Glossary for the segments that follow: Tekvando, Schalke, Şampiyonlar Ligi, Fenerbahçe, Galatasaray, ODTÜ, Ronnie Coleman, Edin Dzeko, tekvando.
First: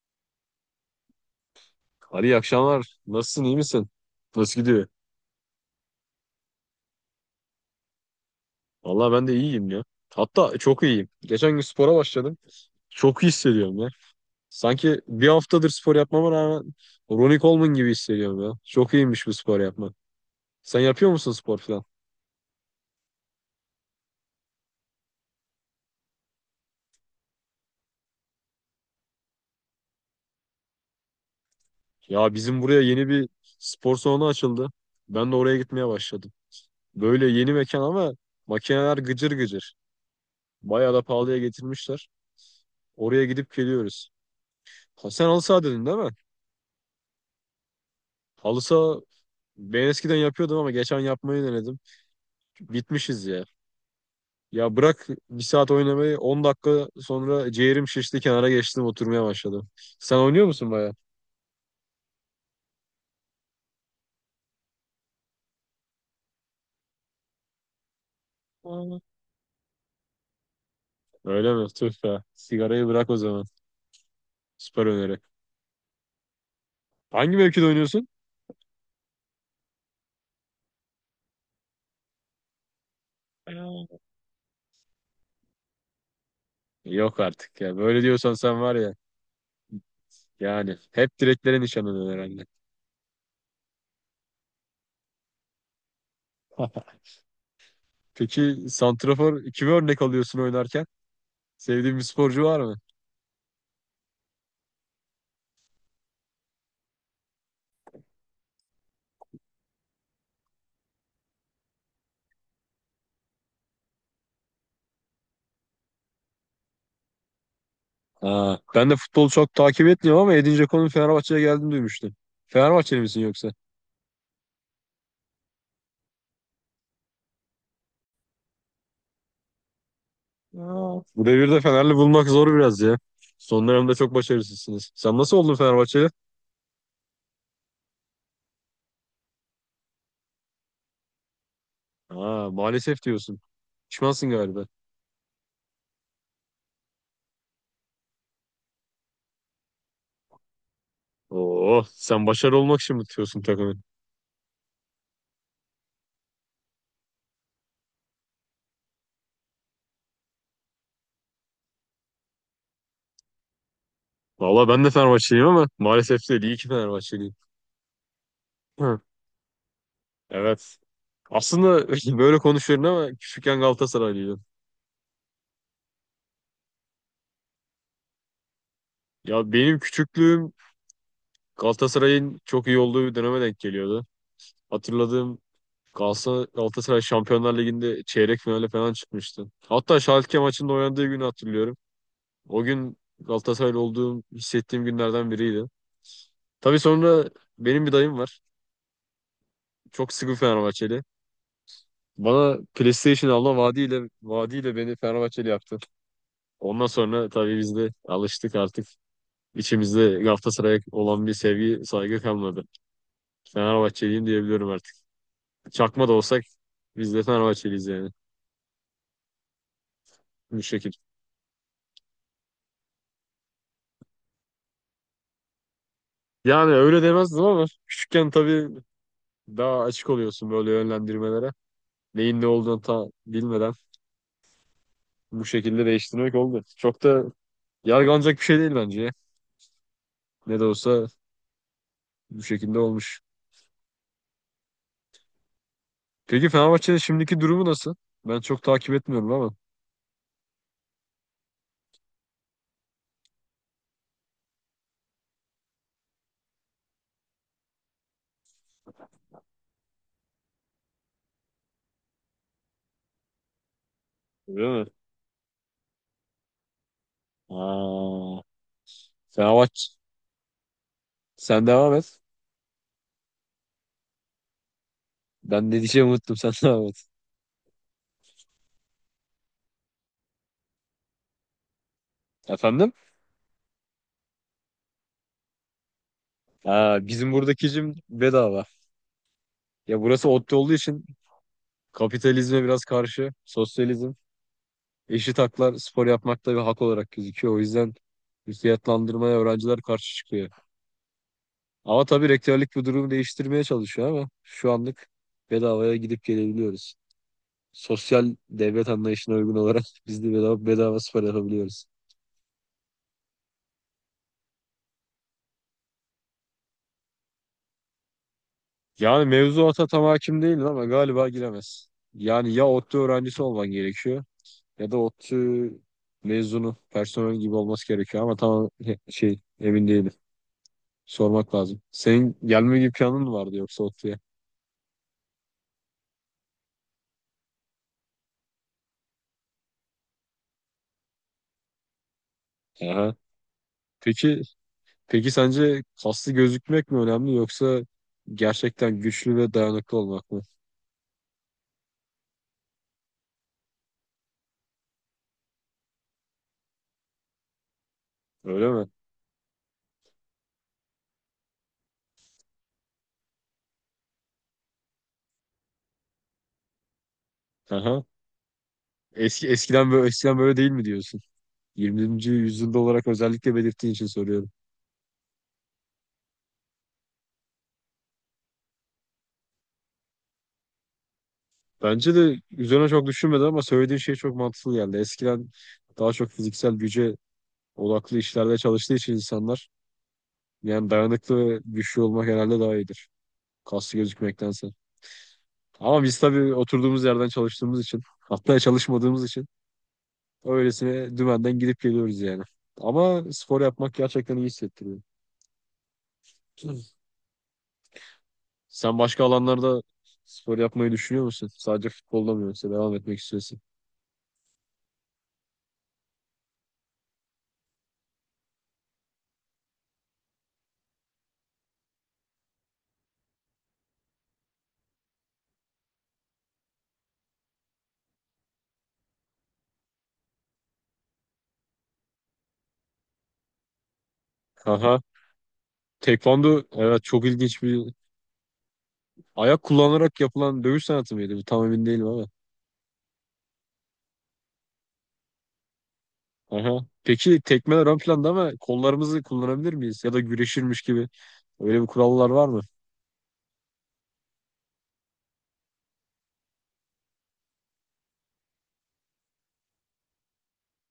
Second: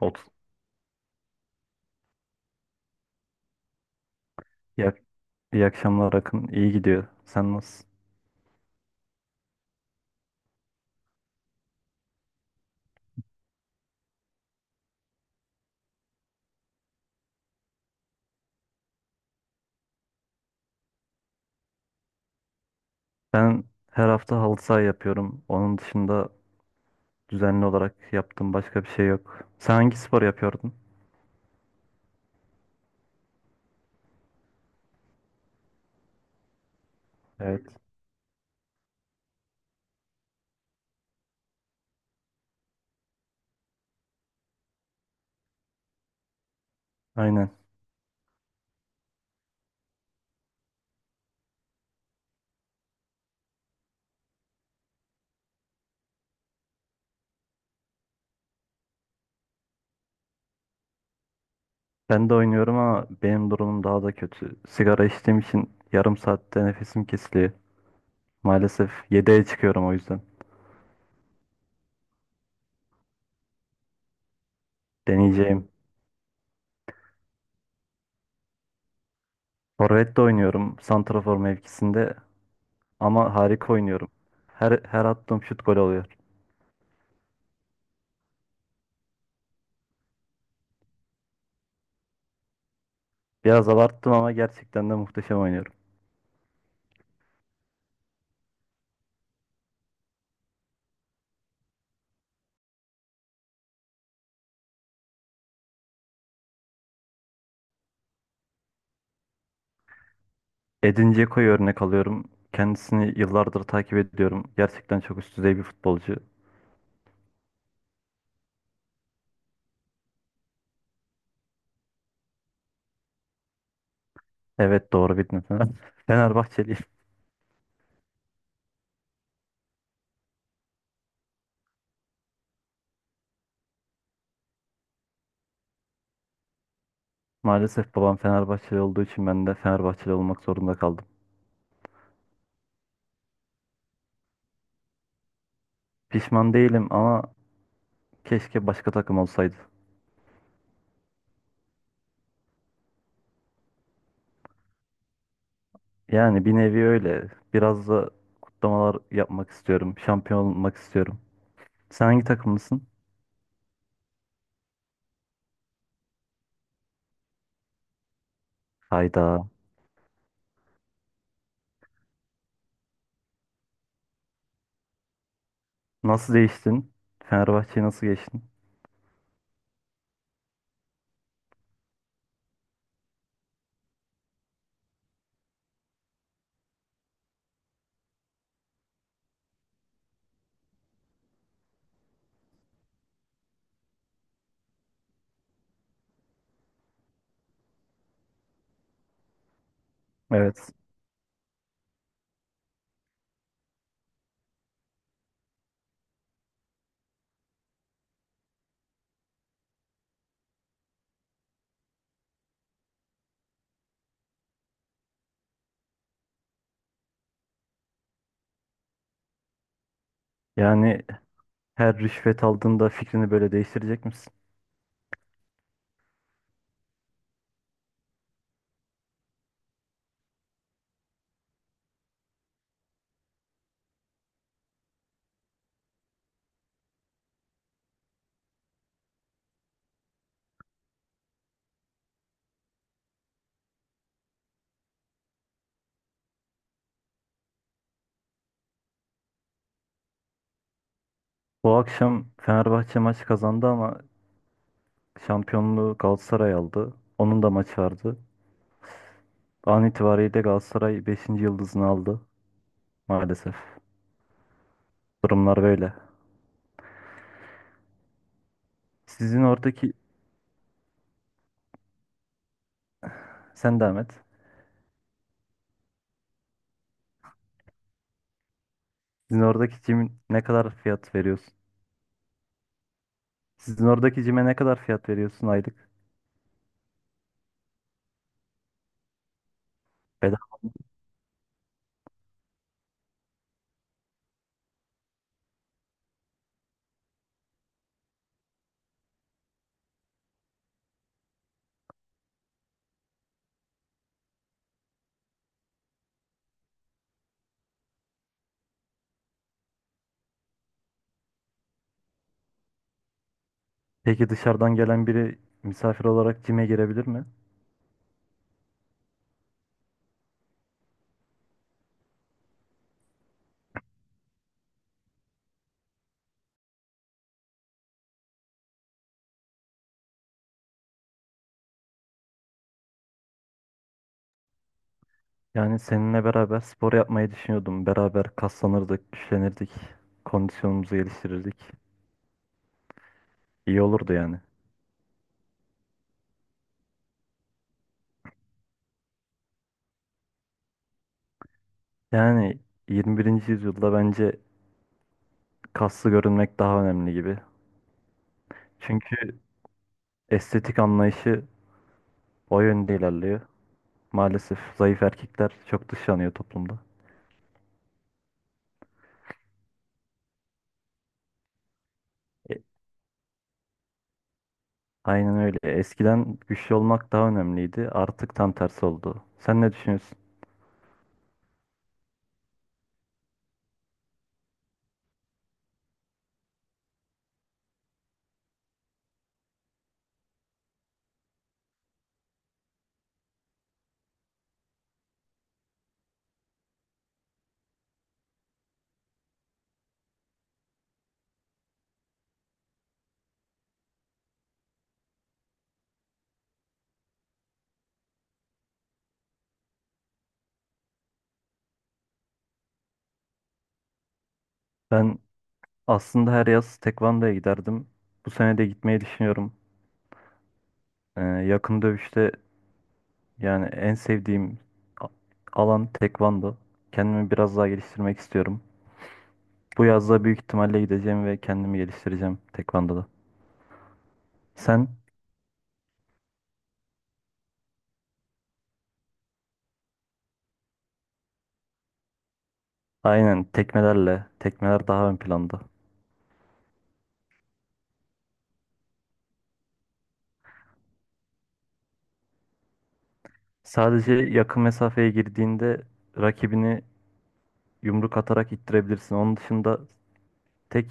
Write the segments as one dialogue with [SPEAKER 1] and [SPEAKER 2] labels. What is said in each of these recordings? [SPEAKER 1] Ot.
[SPEAKER 2] Ali iyi akşamlar. Nasılsın, iyi misin? Nasıl gidiyor?
[SPEAKER 1] İyi, iyi akşamlar Akın. İyi gidiyor. Sen nasılsın?
[SPEAKER 2] Vallahi ben de iyiyim ya. Hatta çok iyiyim. Geçen gün spora başladım. Çok iyi hissediyorum ya. Sanki bir haftadır spor yapmama rağmen Ronnie Coleman gibi hissediyorum ya. Çok iyiymiş bu spor yapmak. Sen yapıyor musun spor falan?
[SPEAKER 1] Ben her hafta halı saha yapıyorum. Onun dışında düzenli olarak yaptığım başka bir şey yok. Sen hangi spor yapıyordun?
[SPEAKER 2] Ya bizim buraya yeni bir spor salonu açıldı. Ben de oraya gitmeye başladım. Böyle yeni
[SPEAKER 1] Evet.
[SPEAKER 2] mekan ama makineler gıcır gıcır. Bayağı da pahalıya getirmişler. Oraya gidip geliyoruz. Ha, sen halı saha dedin değil mi?
[SPEAKER 1] Aynen.
[SPEAKER 2] Halı saha ben eskiden yapıyordum ama geçen yapmayı denedim. Bitmişiz ya. Ya bırak bir saat oynamayı, 10 dakika sonra ciğerim şişti, kenara geçtim oturmaya başladım. Sen oynuyor musun baya?
[SPEAKER 1] Ben de oynuyorum ama benim durumum daha da kötü. Sigara içtiğim için yarım saatte nefesim kesiliyor. Maalesef
[SPEAKER 2] Aynen.
[SPEAKER 1] 7'ye çıkıyorum o yüzden.
[SPEAKER 2] Öyle mi? Tüh be. Sigarayı bırak o zaman. Süper öneri.
[SPEAKER 1] Deneyeceğim.
[SPEAKER 2] Hangi mevkide oynuyorsun?
[SPEAKER 1] Forvet de oynuyorum. Santrafor mevkisinde. Ama harika
[SPEAKER 2] Aynen.
[SPEAKER 1] oynuyorum. Her attığım şut gol oluyor.
[SPEAKER 2] Yok artık ya. Böyle diyorsan sen var ya. Yani hep direklere nişanlanıyorsun herhalde.
[SPEAKER 1] Biraz abarttım ama gerçekten de muhteşem oynuyorum.
[SPEAKER 2] Peki, santrafor kimi örnek alıyorsun oynarken? Sevdiğin bir sporcu var mı?
[SPEAKER 1] Edin Dzeko'yu örnek alıyorum. Kendisini yıllardır takip ediyorum. Gerçekten çok üst düzey bir futbolcu.
[SPEAKER 2] Ha, ben de futbolu çok takip etmiyorum ama Edin Dzeko'nun Fenerbahçe'ye geldiğini duymuştum. Fenerbahçeli misin yoksa?
[SPEAKER 1] Evet, doğru bildin. Fenerbahçeliyim.
[SPEAKER 2] Aa, bu devirde Fenerli bulmak zor biraz ya. Son dönemde çok başarısızsınız. Sen nasıl oldun Fenerbahçeli?
[SPEAKER 1] Maalesef babam Fenerbahçeli olduğu için ben de Fenerbahçeli olmak zorunda kaldım.
[SPEAKER 2] Ha, maalesef diyorsun. Pişmansın galiba.
[SPEAKER 1] Pişman değilim ama keşke başka takım olsaydı.
[SPEAKER 2] Oo, sen başarılı olmak için mi tutuyorsun takımı?
[SPEAKER 1] Yani bir nevi öyle. Biraz da kutlamalar yapmak istiyorum. Şampiyon olmak istiyorum. Sen hangi takımlısın?
[SPEAKER 2] Valla ben de Fenerbahçeliyim ama maalesef değil, İyi ki Fenerbahçeliyim. Hı.
[SPEAKER 1] Hayda.
[SPEAKER 2] Evet. Aslında böyle konuşuyorum ama küçükken Galatasaraylıydım.
[SPEAKER 1] Nasıl değiştin? Fenerbahçe'yi nasıl geçtin?
[SPEAKER 2] Ya benim küçüklüğüm Galatasaray'ın çok iyi olduğu bir döneme denk geliyordu. Hatırladığım, Galatasaray, Galatasaray Şampiyonlar Ligi'nde çeyrek finale falan çıkmıştı. Hatta Schalke maçında oynadığı günü hatırlıyorum. O gün Galatasaraylı olduğum, hissettiğim günlerden biriydi. Tabii sonra, benim bir dayım var. Çok sıkı
[SPEAKER 1] Evet.
[SPEAKER 2] Fenerbahçeli. Bana PlayStation alma vaadiyle beni Fenerbahçeli yaptı. Ondan sonra tabii biz de alıştık artık. İçimizde Galatasaray'a olan bir sevgi, saygı kalmadı. Fenerbahçeliyim diyebiliyorum artık. Çakma da olsak biz de Fenerbahçeliyiz yani. Bu şekilde.
[SPEAKER 1] Yani her rüşvet aldığında fikrini böyle değiştirecek misin?
[SPEAKER 2] Yani öyle demezdim ama küçükken tabii daha açık oluyorsun böyle yönlendirmelere. Neyin ne olduğunu ta bilmeden bu şekilde değiştirmek oldu. Çok da yargılanacak bir şey değil bence ya. Ne de olsa bu şekilde olmuş. Peki Fenerbahçe'nin şimdiki durumu nasıl? Ben çok takip etmiyorum ama.
[SPEAKER 1] Bu akşam Fenerbahçe maç kazandı ama şampiyonluğu Galatasaray aldı. Onun da maçı vardı. An itibariyle Galatasaray beşinci yıldızını aldı maalesef.
[SPEAKER 2] Öyle mi?
[SPEAKER 1] Durumlar böyle.
[SPEAKER 2] Aa,
[SPEAKER 1] Sizin
[SPEAKER 2] Fenerbahçe,
[SPEAKER 1] oradaki
[SPEAKER 2] sen devam et.
[SPEAKER 1] sen devam et.
[SPEAKER 2] Ben ne diyeceğimi unuttum, sen devam et.
[SPEAKER 1] Sizin oradaki cimin ne kadar fiyat veriyorsun?
[SPEAKER 2] Efendim?
[SPEAKER 1] Sizin oradaki cime ne kadar fiyat veriyorsun aylık?
[SPEAKER 2] Aa, bizim buradaki jim bedava. Ya burası ODTÜ
[SPEAKER 1] Bedava.
[SPEAKER 2] olduğu için kapitalizme biraz karşı, sosyalizm. Eşit haklar spor yapmakta bir hak olarak gözüküyor. O yüzden fiyatlandırmaya öğrenciler karşı çıkıyor. Ama tabii rektörlük bu durumu değiştirmeye çalışıyor ama şu anlık bedavaya gidip gelebiliyoruz. Sosyal devlet anlayışına uygun olarak biz de bedava, bedava spor yapabiliyoruz.
[SPEAKER 1] Peki dışarıdan gelen biri misafir olarak cime girebilir mi?
[SPEAKER 2] Yani mevzuata tam hakim değilim ama galiba giremez. Yani ya ODTÜ öğrencisi olman gerekiyor ya da ODTÜ mezunu, personel gibi olması gerekiyor ama tam emin değilim. Sormak lazım. Senin gelme gibi planın mı vardı yoksa ODTÜ'ye?
[SPEAKER 1] Yani seninle beraber spor yapmayı düşünüyordum. Beraber kaslanırdık, güçlenirdik, kondisyonumuzu geliştirirdik.
[SPEAKER 2] Aha.
[SPEAKER 1] İyi olurdu yani.
[SPEAKER 2] Peki, peki sence kaslı gözükmek mi önemli yoksa gerçekten güçlü ve dayanıklı olmak mı?
[SPEAKER 1] Yani 21. yüzyılda bence kaslı görünmek daha önemli gibi.
[SPEAKER 2] Öyle mi?
[SPEAKER 1] Çünkü estetik anlayışı o yönde ilerliyor. Maalesef zayıf erkekler çok dışlanıyor toplumda.
[SPEAKER 2] Aha. Eskiden böyle değil mi diyorsun? 20.
[SPEAKER 1] E,
[SPEAKER 2] yüzyılda olarak özellikle belirttiğin için soruyorum.
[SPEAKER 1] aynen öyle. Eskiden güçlü olmak daha önemliydi. Artık tam tersi oldu. Sen ne düşünüyorsun?
[SPEAKER 2] Bence de üzerine çok düşünmedim ama söylediğin şey çok mantıklı geldi. Eskiden daha çok fiziksel güce odaklı işlerde çalıştığı için insanlar, yani dayanıklı ve güçlü olmak herhalde daha iyidir, kaslı gözükmektense. Ama biz tabii oturduğumuz yerden çalıştığımız için, hatta çalışmadığımız için öylesine dümenden gidip geliyoruz yani. Ama spor yapmak gerçekten iyi hissettiriyor. Sen başka alanlarda spor yapmayı düşünüyor musun? Sadece futbolda mı, yoksa devam etmek istiyorsun?
[SPEAKER 1] Ben aslında her yaz tekvandoya giderdim. Bu sene de gitmeyi düşünüyorum. Yakın dövüşte yani en sevdiğim a- alan tekvando. Kendimi biraz daha geliştirmek istiyorum. Bu yazda büyük ihtimalle gideceğim ve kendimi geliştireceğim tekvandoda. Sen
[SPEAKER 2] Aha. Tekvando evet, çok ilginç bir ayak kullanarak yapılan dövüş sanatı mıydı? Bu tam emin değilim ama.
[SPEAKER 1] aynen tekmelerle, tekmeler daha ön planda.
[SPEAKER 2] Aha. Peki tekmeler ön planda ama kollarımızı kullanabilir miyiz? Ya da güreşirmiş gibi. Öyle bir kurallar var mı?
[SPEAKER 1] Sadece yakın mesafeye girdiğinde rakibini yumruk atarak ittirebilirsin. Onun dışında tek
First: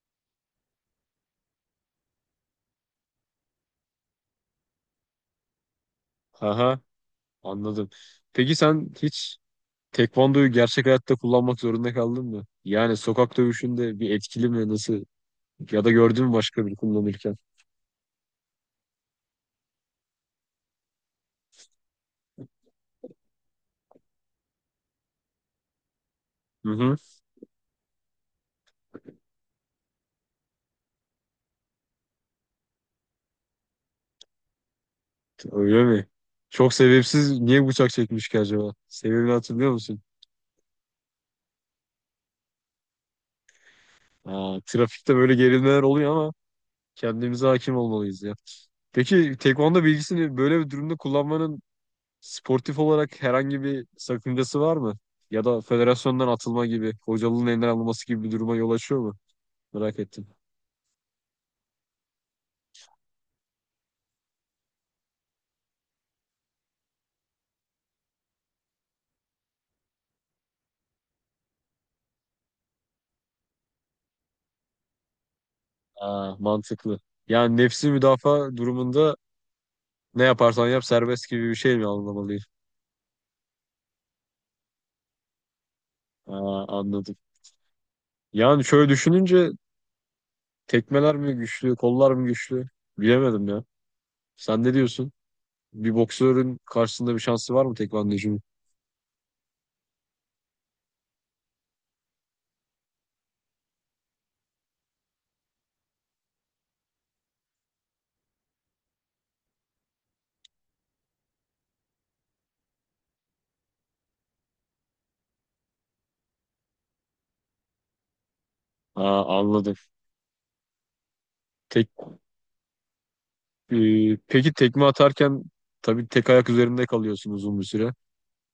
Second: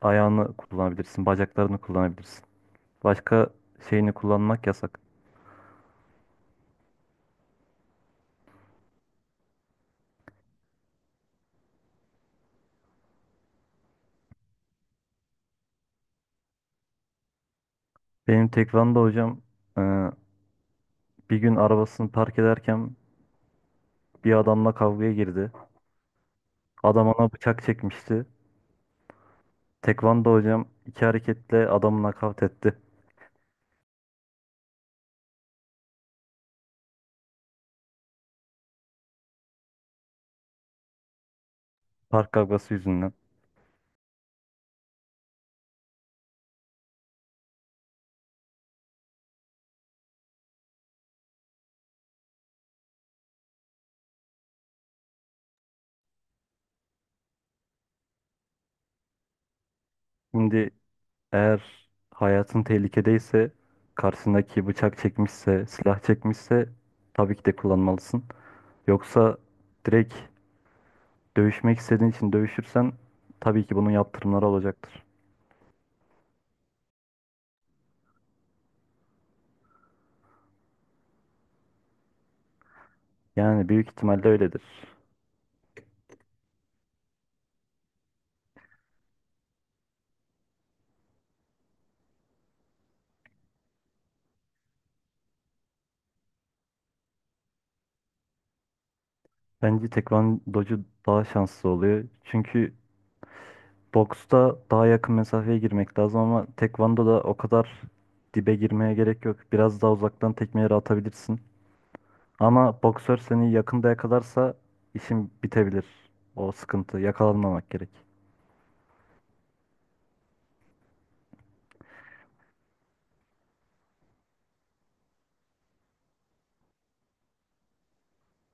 [SPEAKER 1] ayağını kullanabilirsin, bacaklarını kullanabilirsin. Başka şeyini kullanmak yasak.
[SPEAKER 2] Aha. Anladım. Peki sen hiç tekvandoyu gerçek hayatta kullanmak zorunda kaldın mı? Yani sokak dövüşünde bir etkili mi? Nasıl? Ya da gördün mü başka biri kullanırken?
[SPEAKER 1] Benim tekvando hocam e, bir gün arabasını park ederken bir adamla kavgaya girdi.
[SPEAKER 2] Hı hı.
[SPEAKER 1] Adam ona bıçak çekmişti. Tekvando hocam iki hareketle adamı nakavt etti.
[SPEAKER 2] Öyle mi? Çok sebepsiz niye bıçak çekmiş ki acaba? Sebebini hatırlıyor musun?
[SPEAKER 1] Park kavgası yüzünden.
[SPEAKER 2] Aa, trafikte böyle gerilmeler oluyor ama kendimize hakim olmalıyız ya. Peki tekvando bilgisini böyle bir durumda kullanmanın sportif olarak herhangi bir sakıncası var mı? Ya da federasyondan atılma gibi, hocalığın elinden alınması gibi bir duruma yol açıyor mu? Merak ettim.
[SPEAKER 1] Şimdi eğer hayatın tehlikedeyse, karşısındaki bıçak çekmişse, silah çekmişse tabii ki de kullanmalısın. Yoksa direkt dövüşmek istediğin için dövüşürsen tabii ki bunun yaptırımları olacaktır.
[SPEAKER 2] Aa, mantıklı. Yani nefsi müdafaa durumunda ne yaparsan yap serbest gibi bir şey mi anlamalıyım?
[SPEAKER 1] Yani büyük ihtimalle öyledir.
[SPEAKER 2] Aa, anladım. Yani şöyle düşününce, tekmeler mi güçlü, kollar mı güçlü? Bilemedim ya. Sen ne diyorsun? Bir boksörün karşısında bir şansı var mı tekvandocunun?
[SPEAKER 1] Bence tekvandocu daha şanslı oluyor. Çünkü boksta daha yakın mesafeye girmek lazım ama tekvandoda o kadar dibe girmeye gerek yok. Biraz daha uzaktan tekmeleri atabilirsin. Ama boksör seni yakında yakalarsa işin bitebilir. O sıkıntı. Yakalanmamak gerek.
[SPEAKER 2] Aa, anladım. Tek, e, peki tekme atarken tabii tek ayak üzerinde kalıyorsun uzun bir süre.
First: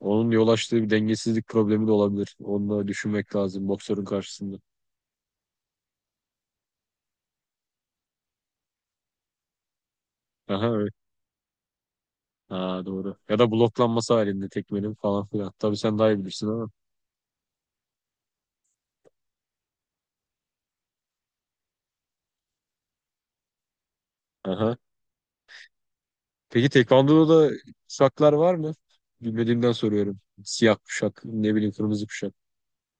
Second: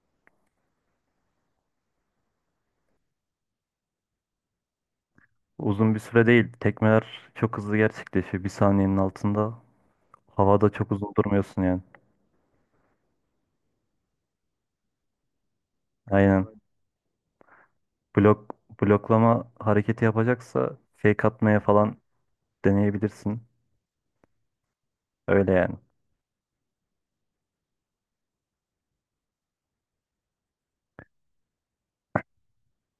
[SPEAKER 2] Onun yol açtığı bir dengesizlik problemi de olabilir. Onu da düşünmek lazım boksörün karşısında.
[SPEAKER 1] Uzun bir süre değil. Tekmeler çok hızlı gerçekleşiyor. Bir saniyenin altında. Havada
[SPEAKER 2] Aha,
[SPEAKER 1] çok uzun durmuyorsun yani.
[SPEAKER 2] ha doğru. Ya da bloklanması halinde tekmenin falan filan. Tabii sen daha iyi bilirsin
[SPEAKER 1] Aynen.
[SPEAKER 2] ama.
[SPEAKER 1] Blok, Bloklama hareketi yapacaksa fake atmaya falan deneyebilirsin.
[SPEAKER 2] Aha.
[SPEAKER 1] Öyle yani.
[SPEAKER 2] Peki Tekvando'da da kuşaklar var mı? Bilmediğimden soruyorum. Siyah kuşak, ne bileyim, kırmızı kuşak.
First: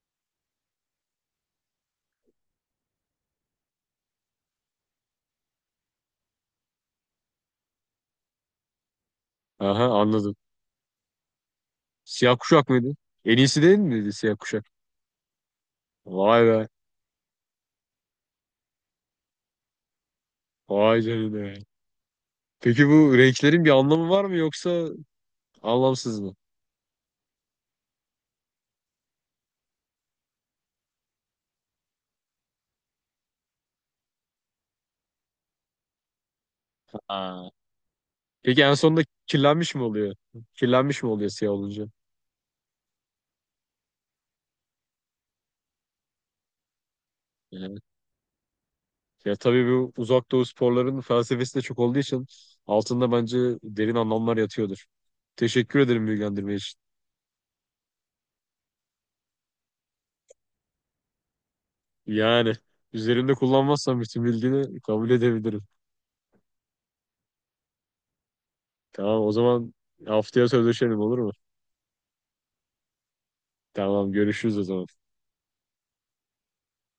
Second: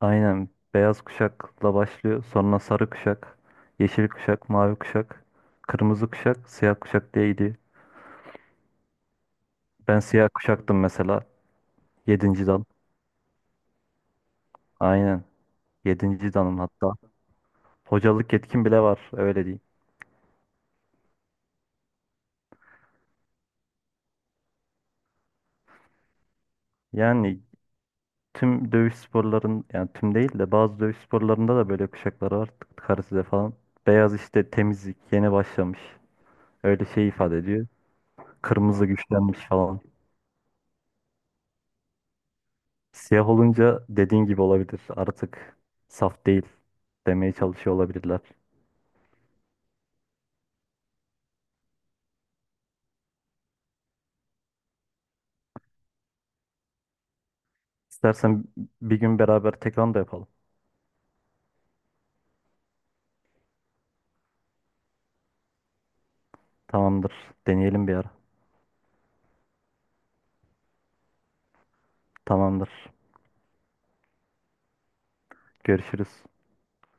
[SPEAKER 1] Aynen. Beyaz kuşakla başlıyor. Sonra sarı kuşak, yeşil kuşak, mavi kuşak, kırmızı kuşak, siyah kuşak diye gidiyor.
[SPEAKER 2] Aha,
[SPEAKER 1] Ben siyah
[SPEAKER 2] anladım.
[SPEAKER 1] kuşaktım mesela.
[SPEAKER 2] Siyah
[SPEAKER 1] Yedinci dal.
[SPEAKER 2] kuşak mıydı? En iyisi değil miydi siyah kuşak?
[SPEAKER 1] Aynen. Yedinci
[SPEAKER 2] Vay
[SPEAKER 1] danım
[SPEAKER 2] be.
[SPEAKER 1] hatta. Hocalık yetkin bile var, öyle diyeyim.
[SPEAKER 2] Vay canına. Peki bu renklerin bir anlamı var mı, yoksa anlamsız mı?
[SPEAKER 1] Yani tüm dövüş sporların, yani tüm değil de bazı dövüş sporlarında da böyle kuşaklar var. Karısıda falan. Beyaz işte temizlik, yeni başlamış. Öyle şey ifade
[SPEAKER 2] Ha.
[SPEAKER 1] ediyor.
[SPEAKER 2] Peki en
[SPEAKER 1] Kırmızı
[SPEAKER 2] sonunda
[SPEAKER 1] güçlenmiş
[SPEAKER 2] kirlenmiş
[SPEAKER 1] falan.
[SPEAKER 2] mi oluyor? Kirlenmiş mi oluyor siyah olunca?
[SPEAKER 1] Siyah olunca dediğin gibi olabilir. Artık saf değil demeye çalışıyor olabilirler.
[SPEAKER 2] Ya tabii bu uzak doğu sporlarının felsefesi de çok olduğu için altında bence derin anlamlar yatıyordur. Teşekkür ederim bilgilendirme için.
[SPEAKER 1] İstersen bir gün beraber tekrar da yapalım.
[SPEAKER 2] Yani üzerimde kullanmazsan bütün bilgini kabul edebilirim.
[SPEAKER 1] Tamamdır. Deneyelim bir ara.
[SPEAKER 2] Tamam o zaman, haftaya sözleşelim olur mu?
[SPEAKER 1] Tamamdır.
[SPEAKER 2] Tamam, görüşürüz o zaman.
[SPEAKER 1] Görüşürüz.